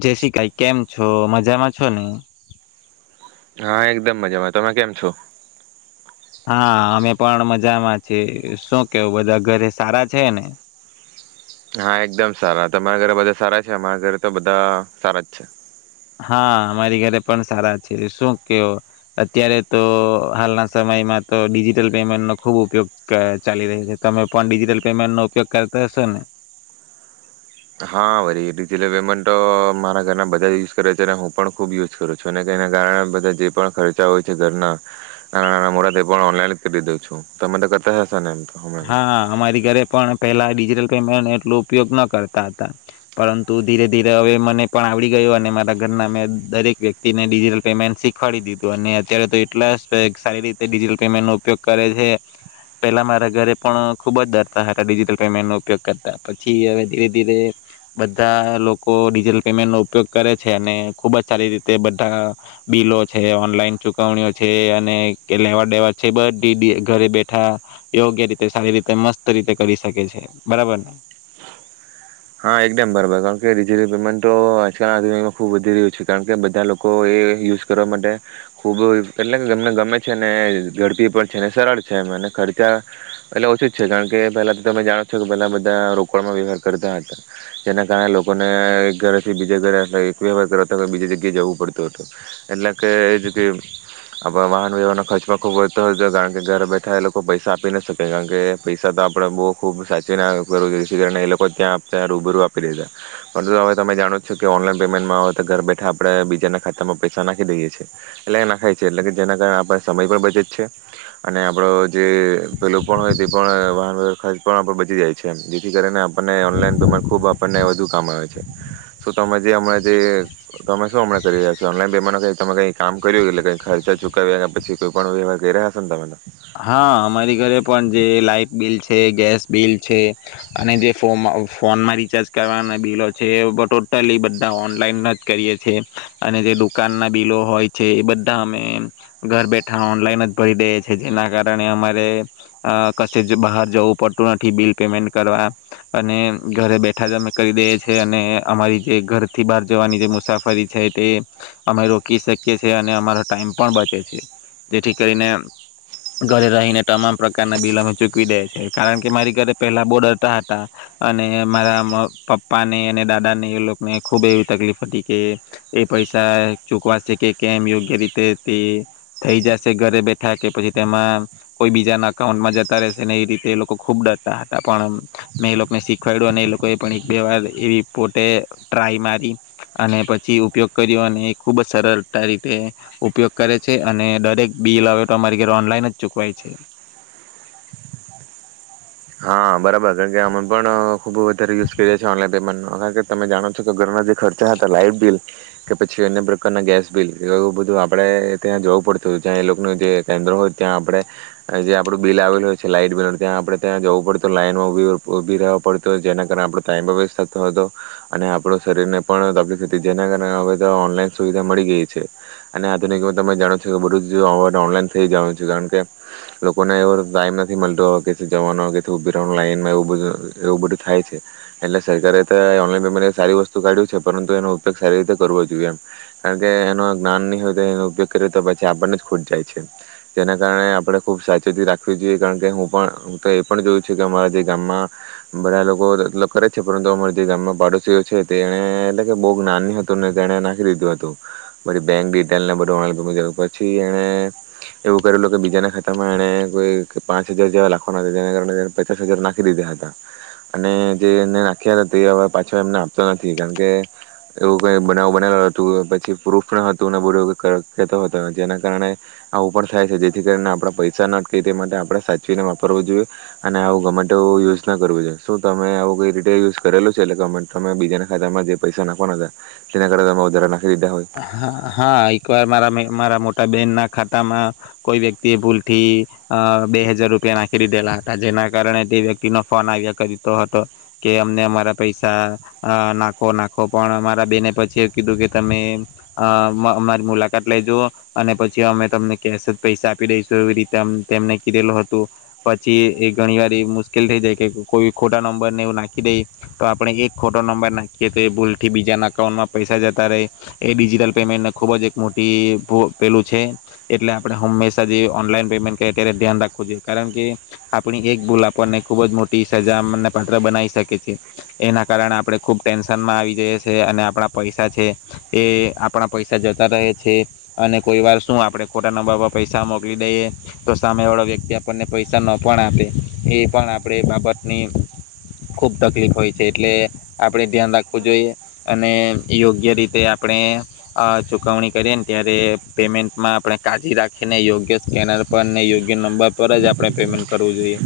જે શી કાઈ કેમ છો? મજામાં છો ને. હા એકદમ મજામાં. તમે કેમ છો? હા અમે પણ મજામાં છીએ. શું કેવું બધા ઘરે સારા છે ને? હા એકદમ સારા તમારા ઘરે બધા સારા છે અમારા ઘરે તો બધા સારા જ છે. હા મારી ઘરે પણ સારા છે શું કેવો અત્યારે તો હાલના સમયમાં તો ડિજિટલ પેમેન્ટનો ખુબ ઉપયોગ ચાલી રહ્યો છે તમે પણ ડિજિટલ પેમેન્ટનો ઉપયોગ કરતા હશો ને. હા ભરી ડિજિટલ પેમેન્ટ તો મારા ઘરના બધા જ યુઝ કરે છે અને હું પણ ખુબ યુઝ કરું છું અને કેના કારણે બધા જે પણ ખર્ચા હોય છે ઘરના નાના નાના મોડા એ પણ ઓનલાઈન કરી દઉં છું તમે તો કરતા હ હા અમારી ઘરે પણ પેલા ડિજિટલ પેમેન્ટ એટલો ઉપયોગ ન કરતા હતા. પરંતુ ધીરે ધીરે હવે મને પણ આવડી ગયો અને મારા ઘરના મેં દરેક વ્યક્તિને ડિજિટલ પેમેન્ટ શીખવાડી દીધું અને અત્યારે તો એટલા સારી રીતે ડિજિટલ પેમેન્ટનો ઉપયોગ કરે છે. પેલા મારે ઘરે પણ ખુબ જ ડરતા હતા ડિજિટલ પેમેન્ટ નો ઉપયોગ કરતા પછી હવે ધીરે ધીરે બધા લોકો ડિજિટલ પેમેન્ટ નો ઉપયોગ કરે છે ને ખુબ જ સારી રીતે બધા બિલો છે ઓનલાઈન ચુકવણીઓ છે અને લેવા દેવા છે બ ઘરે બેઠા યોગ્ય રીતે સારી રીતે મસ્ત રીતે કરી શકે છે. બરાબરને. હા એકદમ બરાબર કારણ કે ડિજીટલ પેમેન્ટ તો આજકાલ દુનમાં ખૂબ વધી રહ્યું છે કારણ કે બધા લોકો એ યુઝ કરવા માટે ખૂબ એટલે કે ગમને ગમે છે ને ઝડપી પણ છેને સરળ છે એમ અને ખર્ચા એટલે ઓછું જ છે કારણ કે પેલા તો તમે જાણો છો કે પેલા બધા રોકડમાં વ્યવહાર કરતા હતા. જેના કારણે લોકોને એક ઘરેથી બીજા ઘરે એક વ્યવહાર કરવાતા બીજી જગ્યા જવું પડતું હતું એટલે કે જે તે આપના વાહન વ્યવહારનો ખર્ચમાં ખુબ વધતો હતો કારણ કે ઘરે બેઠા એ લોકો પૈસા આપી ના શકે કારણ કે પૈસા તો આપડે બહુ ખુબ સાચવી ના કરવું જે કારણે એ લોકો ત્યાં ત્યા રુબ રુ આપી દેધા પરંતુ હવે તમે જાણો છો કે ઓનલાઈન પેમેન્ટમાં આવે તો ઘર બેઠા આપણે બીજાના ખાતામાં પૈસા નાખી દઈએ છીએ એટલે નાખાય છે એટલે કે જેના કારણે આપ સમય પણ બચે જ છે અને આપડો જે પેલું પણ હોય તે પણ વાહન વ્ય ખર્ચ પણ આપ બચી જાય છે જેથી કરીને આપણને ઓનલાઈન તમે આમ ખુબ આપણને વધુ કામ આવે છે શું તમે જે હમણાં જે તમે શું હમણા કરી રહ્યા છો ઓનલાઈન પેમાનો ક તમે કઈ કામ કર્યું એટલે કઈ ખર્ચા ચુકાવ્યા પછી કોઈ પણ વ્યવાર કરી રહ્યા છે તમે તો. હા અમારી ઘરે પણ જે લાઈફ બિલ છે. તે ગેસ બિલ છે અને જે ફો ફોનમાં રિચાર્જ કરવાના બિલો છે ટોટલી બધા ઓનલાઈન જ કરીએ છ છે અને જે દુકાન ના બિલો હોય છે એ બધા અમે ઘર બેઠા ઓનલાઈન જ ભરી દેએ છે. એના કારણે અમારે કશે જ બહાર જવું પડતું નથી બિલ પેમેન્ટ કરવા અને ઘરે બેઠા જ અમે કરી દઈએ છી અને અમારી જે ઘરથી બહાર જવાની જે મુસાફરી છે તે અમે રોકી શકીએ છેએ અને અમારો ટાઈમ પણ બચે છે. જેથી કરીને ઘરે રહીને તમામ પ્રકારના બિલ અમે ચૂકવી દે છે. કારણ કે મારી ઘરે પેલા બો ડરતા હતા અને મારા પપ્પાને અને દાદા ને એ લોકોને ખુબ એવી તકલીફ હતી કે એ પૈસા ચૂકવાશે કે કેમ યોગ્ય રીતે તે થઈ જશે ઘરે બેઠા કે પછી તેમાં કોઈ બીજાના અકાઉન્ટમાં જતા રહેશે ને એ રીતે એ લોકો ખૂબ ડરતા હતા પણ મેં એ લોકોને શીખવાડ્યું અને એ લોકો એ પણ એક બે વાર એવી પોતે ટ્રાય મારી અને પછી ઉપયોગ કર્યો અને એ ખુબ જ સરળતા રીતે ઉપયોગ કરે છે. અને દરેક બિલ હવે તમાંરી ઘરે ઓનલાઈન જ ચૂકવાય છે. હા, બરાબર કારણજ્યાં અમે પણ ખુબ વધારે યુઝ કરીએ છીએ ઓનલાઈન પેમેન્ટ. કારણ કે, તમે જાણો છો કે ઘરના જે ખર્ચા હતા લાઈટ બિલ કે પછી અન્ય પ્રકારના ગેસ બિલ એવું બધું આપડે ત્યાં જવું પડતું હતું જ્યાં એ લોકોનું જે કેન્દ્ર હોય ત્યાં આપડે જે આપડું બિલ આવેલું હોય છે લાઈટ બિલ ત્યાં આપડે ત્યાં જવું પડતું. લાઈનમાં ઉભી રેવું ઉભી રેવો પડતો. જેના કારણે આપણો ટાઈમ પણ વેસ્ટ થતો હતો. અને આપડો શરીરને પણ તકલીફ હતી. જેના કારણે હવે તો ઓનલાઈન સુવિધા મળી ગઈ છે. અને આધુનિકમાં તમે જાણો છો બધું જ હવે તો ઓનલાઈન થઈ જાનું છું. કારણ કે, લોકોને એવો ટાઈમ નથી મલતો કે જવાનો કે થો ઉભી રેવાના લાઈનમાં એવું બધું અ એવું બધું થાય છે. એટલે સરકારે તો ઓનલાઈન તો મારી સારી વસ્તુ કાઢ્યું છે. પરંતુ, એનો ઉપયોગ સારી રીતે કરવો જોઈએ એમ કારણ કે એનો જ્ઞાન નહી હોય તો એનો ઉપયોગ કરીએ તો પછી આપણને જ ખૂટ જાય છે. જેના કારણે આપણે ખુબ સાવચેતી રાખવી જોઈએ કારણ કે હું પણ હું તો એ પણ જોયું છે કે અમારા જે ગામમાં બધા લોકો લ કરે છે. પરંતુ અમારા જે ગામમાં પાડોશીઓ છે તે એને એટલે કે બહુ નાની હતુંને તેને નાખી દીધું હતું. બધી બેંક ડિટેલને બધું [unintelligible] પછી એણે એવું કરેલુ કે બીજાના ખાતામાં એને કોઈ પાંચ હજાર જેવા લાખો [unintelligible] જેના કારણે પચાસ હજાર નાખી દીધા હતા. અને જે એને નાખ્યા હતા તે હવે પાછો એમને આપતો નથી. કારણ કે, એવું કઈ બનાવ બનેલ હતું. પછી પ્રૂફ ન હતું, અને બોલો એવું કેતો હતો. જેના કારણે આવુ પણ થાય છે. જેથી કરીને આપણે પૈસા નાખી તે માટે આપણે સાચવીને કરવુ જોઈએ. અને આવું ગમે ટેવું યુઝ ના કરવું જોઈએ. શું તમે આવું કોઈ રિટેલ યુઝ કરેલું છે. એટલે ગમે તમે બીજાના ખાતામાં જે પૈસા નાખવાના હતા, તેના કારણે તમે વધારાના હા હા. એક વાર મારા મઈ મારા મોટ તા બેનના ખાતામાં કોઈ વ્યક્તિએ ભૂલથી અ બે હજાર રૂપિયા નાખી દીધેલા હતા. જેના કારણે તે વ્યક્તિનો ફોન આવ્યા કરીતો હતો. કે અમને અમારા પૈસા અ નાખો નાખો પણ અમારા બેને પછી એ કીધું કે તમે અ અમા અમારી મુલાકાત લઈ જુઓ. અને પછી અમે તમને કેશ જ પૈસા આપી દઈશું. એવી રીતે અમ તેમને કીધેલુ હતું. પછી, એ ઘણીવાર એ મુશ્કેલ થઈ જાય કે કોઈ ખોટા નંબરને એવું નાખી દઈએ તો આપણે એક ખોટો નંબર નાખીએ તો એ ભૂલથી બીજાના અકાઉન્ટમાં પૈસા જતા રહે એ ડિજીટલ પેમેન્ટને ખુબ જ એક મોટી ભૂ પેલું છે. એટલે આપણે હંમેશા જે ઓનલાઈન પેમેન્ટ કે કરીએ ત્યારે ધ્યાન રાખવું જોઈએ. કારણ કે, આપણી એક ભૂલ આપણને ખુબ જ મોટી સજાને પાત્ર બનાવી શકે છે. એના કારણે આપણે ખૂબ ટેન્શનમાં આવી જઈએ છે. અને આપણા પૈસા છે એ આપણા પૈસા જતા રહે છે. અને કોઈ વાર શું આપણે ખોટા નંબર પર પૈસા મોકલી દઈએ તો સામેવાળો વ્યક્તિ આપણને પૈસા ન પણ આપે. એ પણ આપણે બાબતની ખૂબ તકલીફ હોય છે. એટલે આપણે ધ્યાન રાખવું જોઈએ. અને યોગ્ય રીતે આ આપણે અ ચુકવણી કરીએ ન ત્યારે એ પેમેન્ટમાં આપણે કાળજી રાખીને યોગ્ય સ્કેનર પરને યોગ્ય નંબર પર જ આપણે પેમેન્ટ કરવું જોઈએ.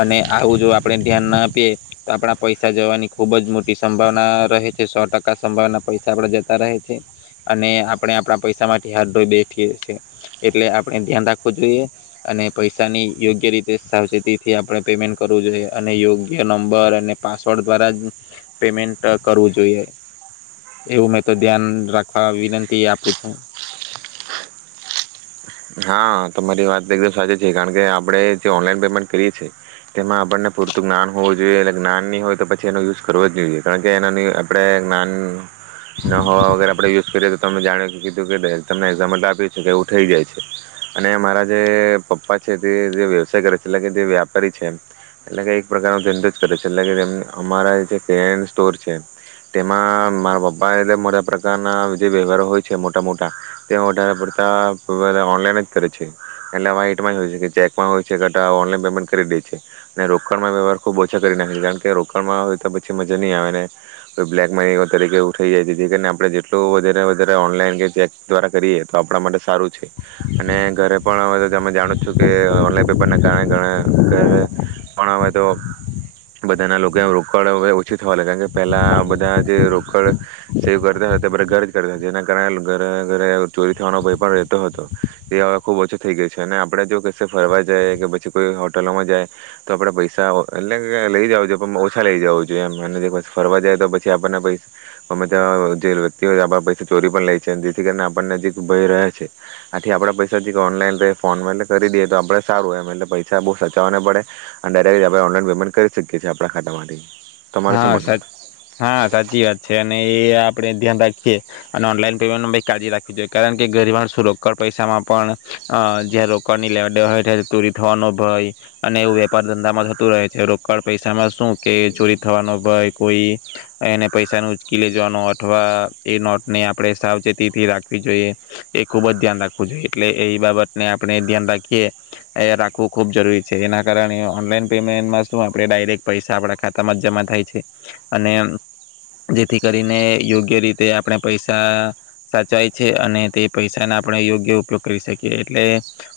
અને આવું જો આપણે ધ્યાન ના આપીએ તો આપણા પૈસા જવાની ખૂબ જ મોટી સંભાવના રહે છે. સો ટકા સંભાવના પૈસા આપણે જત કરાય છે. અને આપણે આપણા પૈસામાંથી હાથ ધોય બેઠીએ છીએ. એટલે આપણે ધ્યાન રાખવું જોઈએ. અને પૈસાની યોગ્ય રીતે સાવચેતીથી આપણે પેમેન્ટ કરવુ જોઈએ. અને યોગ્ય નંબર અને પાસવર્ડ દ્વારા જ પેમેન્ટ ક કરવું જોઈએ. એવું મે તો ધ્યાન રાખવા વિનંતી આપું છું. હા, તમારી વાત એકદમ સાચી છે. કારણ કે, આપણે જે ઓનલાઈન પેમેન્ટ કરીએ છીએ. તેમાં આપણને પૂરતું જ્ઞાન હોવું જોઈએ એટલે જ્ઞાન નહી હોય તો પછી એનો યુઝ કરવો જ જોઈએ. કારણ કે એના નઈ આપણે જ્ઞાન ન હોવા વગેરે આપણે યુઝ કરીએ તો તમે જાણ્યું કે કીધું કે ડેહ તમને એક્ઝામ્પલ તો આપ્યું છે કે એવું થઈ જાય છે. અને મારા જે પપ્પા છે તે જે વ્યવસાય કરે છે, એટલે કે જે વ્યાપારી છે, એટલે કે એક પ્રકારનો ધંધો જ કરે છે, એટલે કે એમ અમારા એટલે પેરેન સ્ટોર છે, તેમાં મારા પપ્પાએ મોટા પ્રકારના જે વ્યવહારો હોય છે, મોટા મોટા તે વધારે પડતા [unintelligible] ઓનલાઈન જ કરે છે, એટલે આવા એટમાં જ હોય છે, કે ચેકમાં હોય છે કે કટા ઓનલાન પેમેન્ટ કરી દે છે, અને રોકડમાં વ્યવહાર ખુબ ઓછા કરી નાખે છે, કારણ કે રોકડમાં હોય તો પછી મજા નહીં આવે ને તો બ્લેક મની તરીકે થઈ જાય છે, જે કરીને આપણે જેટલું વધારે વધારે ઓનલાઈન કે ચેક દ્વારા કરીએ તો આપણા માટે સારૂ છે, અને ઘરે પણ હવે તો તમે જાણો છો કે ઓનલાઈન પેપરના કારણે ઘણે ઘરે પણ આવે તો બધાના લોકો રોકડ [unintelligible] ઓછી થવા લાગે કારણ કે પેલા બધા જે રોકડ સેવ કરતા હતા, બધા ઘરે જ કરતા હતા, જેના કારણે ઘરે ઘરે ચોરી થવાનો ભય પણ રહે તો હતો, જે હવે ખૂબ ઓછું થયો ગયું છે. અને આપણે જો કશે ફરવા જઇએ કે પછી કોઈ હોટલમાં જઈએ તો આપણા પૈસા આવે તો એટલે કે લઈ જાઓ જો પણ ઓછા લઈ જાઓ જોઈએ એમ અને એક વખત ફરવા જઇએ તો પછી આપણને પૈસ બધા જે વ્યક્તિ ઓ ચોરી પણ લે છે જેથી કરીને આપણને એક ભય રહે છે. આથી આપડા પૈસા જે ઓનલાઈન કે ફોન એટલે કરી દેએ તો આપડે સારું એમ એટલે પૈસા બહુ સાચવવા ના પડે અને ડાયરેક્ટ આપણે ઓનલાઈન પેમેન્ટ કરી શકીએ છીએ, આપણા ખાતામાંથી. તમારે શું હા, માનવું સાચ હા, સાચી વાત છે, અને એ આપ આપણે ધ્યાન રાખીએ અને ઓનલાઈન પેમેન્ટમાં કાળજી રાખવી જોઈએ, કારણ કે ગરીવાર શું રોકડ પૈસામાં પણ અ જે રોકડની લેવડદેવડ હોય [unintelligible] ચોરી થવાનો ભય અને એવું વેપાર ધંધામાં થતું રહે છે, રોકડ પૈસામાં શું કે ચોરી થવાનો ભય કોઈ એને પૈસા ન ઉચકી લઈ જવાનો અથવા એ નોટને આપડે સાવચેતીથી રાખવી જોઈએ, એ ખુબ જ ધ્યાન રાખવું જોઈએ, એટલે એ બાબતને આપણે ધ્યાન રાખીએ એ રાખવું ખૂબ જરૂરી છે, એના કારણે ઓનલાઈન પેમેન્ટમાં શું આપણે ડાયરેક્ટ પૈસા આપણા ખાતા તામાં જમા થાય છે, અને જેથી કરીને યોગ્ય રીતે આપણે પૈસા સાચાય છે, અને તે પૈસાના આપણે યોગ્ય ઉપયોગ કરી શકીએ, એટલે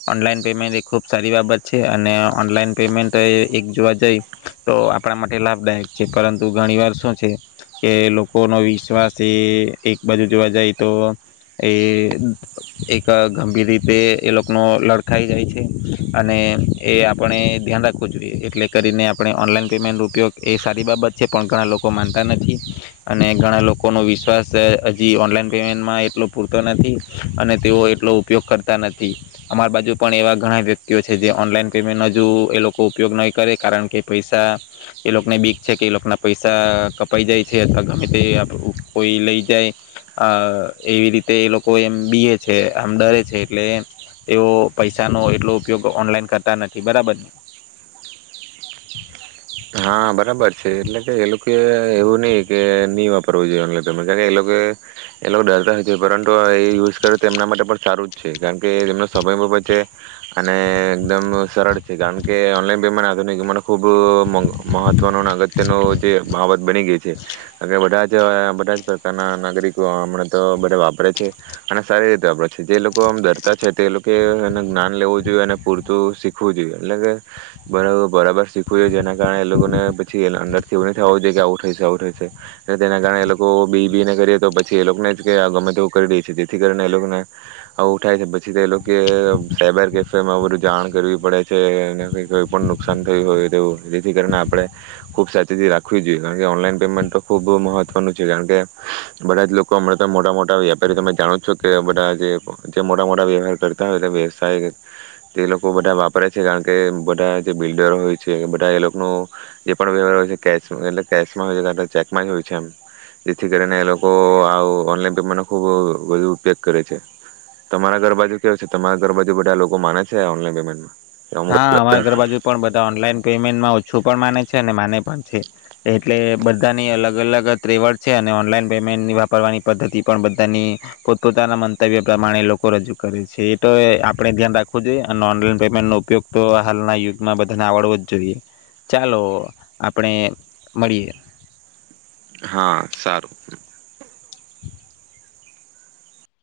ઓનલાઈન પેમેન્ટ એ ખુબ સારી બાબત છે, અને ઓનલાઈન પેમેન્ટ એ એક જોવા જઈ તો આપણા માટ એ લાભદાયક છે, પરંતુ ઘણી વાર શું છે, કે લોકોનો વિશ્વાસ છે એ એક બાજુ જોવા જાય તો એ એક ગંભીર રીતે એ લોકોનો લડખાઈ જાય છે, અને એ આપણે ધ્યાન રાખવું જોઈએ, એટલે કરીને આપણે ઓનલાઈન પેમેન્ટ રૂ ત્યોક એ સારી બાબત છે, પણ ઘણા લોકો માનતા નથી, અને ઘણા લોકોનો વિશ્વાસ હજી ઓનલાઈન પેમેન્ટમાં એટલો પૂરતો નથી, અને તેઓ એટલો ઉપયોગ કરતા નથી. અમાર બાજુ પણ એવા ઘણાય વ્યક્તિઓ છે, જે ઓનલાઈન પેમેન્ટ હજુ એ લોકો ઉપયોગ નહી કરે, કારણ કે પૈસા એ લોકને બીક છે, કે એ લોકોના પૈસા કપાઈ જાય છે, અથવા ગમે તે કોઈ લઈ જાય અ એવી રીતે એ લોકો એમ બીએ છે, આમ ડરે છે, એટલે એ પૈસાનો એટલો ઉપયોગ ઓનલાઈન કરતા નથી, બરાબરને. હા, બરાબર છે, એટલે કે એ લોકો એવું નહી કે ની વાપરવું જોઈએ ઓનલાઈન પેમેન્ટ કારણ કે એ લોકો એ લોકો ડરતા નથી, પરંતુ એ યુઝ કરે તો એમના માટે પણ સારું જ છે, કારણ કે એમનો સમય પણ બચે અને એકદમ સરળ છે, કારણ કે ઓનલાઈન પેમેન્ટ આધુનિક મને ખૂબ મોંધ મહત્વનો ન અગત્યનો જે બાબત બની ગઈ છે, બધા જ બધા જ પ્રકારના નાગરિકો હમણાં તો બધા વાપરે છે, અને સારી રીતે વાપરે છે, જે લોકો આમ ડરતા છે, તે લોકોએ હન જ્ઞાન લેવું જોઈએ, અને પૂરતું શીખવું જોઈએ, એટલે કે બરા બરાબર શીખવું જોઈએ જેના જાણે એ લોકોને પછી અંદરથી એવું ન થવો જોઈએ કે આવું ઠયુ છે, આવું ઠયુ છે, તેના કારણે એ લોકો બી બી ને કરીએ તો પછી એ લોકોને જ કે ગમે તેવું કરી દે છે, જેથી કરીને એ લોકોને આવું ઠાય છે, પછી તે લોકોએ સાયબર કેફેમાં આવું બધુ જાણ કરવી પડે છે, [unintelligible] કોઈ પણ નુકસાન થયું હોય તેવું જેથી કરીને આપણે ખુબ સાવચેતી રાખવી જોઈએ, કારણ કે, ઓનલાઈન પેમેન્ટ તો ખુબ મહત્વનું છે, કારણ કે બધા જ લોકો હમણાં તો મોટા મોટા વ્યાપારી તમે જાણો છો કે બધા જે મોટા મોટા વ્યવહાર કરતા હોય તો વ્યવસાય તે લોકો બધા વાપરે છે, કારણ કે બધા જે બિલ્ડરો હોય છે. બધ ત્યાં એ લોકનો જે પણ વ્યવહાર હોય છે, કેશ એટલે કેશમાં હોય છે, [unintelligible] ચેકમાં જ હોય છે, એમ જેથી કરીને એ લોકો આવું ઓનલાઈન પેમેન્ટનો ખુબ વધુ ઉપયોગ કરે છે, તમારા ઘરબાજુ ક્યો છે, તમારા ઘરબાાજુ બધા લોકો માને છે, ઓનલાઈન પેમેન્ટમાં. હા, અમારા ઘરબાજુ પણ બધા ઓનલાઈન પેમેન્ટમાં હજ શું પણ માને છે, અને માને પણ છે, એટલે બધાની અલગ અલગ ત્રેવડ છે, અને ઓનલાઈન પેમેન્ટની વાપરવાની પદ્ધતિ પણ બધાની પોતપોતાના મંતવ્ય પ્રમાણે લોકો રજૂ કરે છે, એ તો એ આપણે ધ્યાન રાખવું જોઈએ, અને ઓનલાઈન પેમેન્ટનો ઉપ પયોગ તો હાલના યુગમાં બધાને આવડવો જ જોઈએ. ચાલો, આપણે મળીએ. હા, સારું.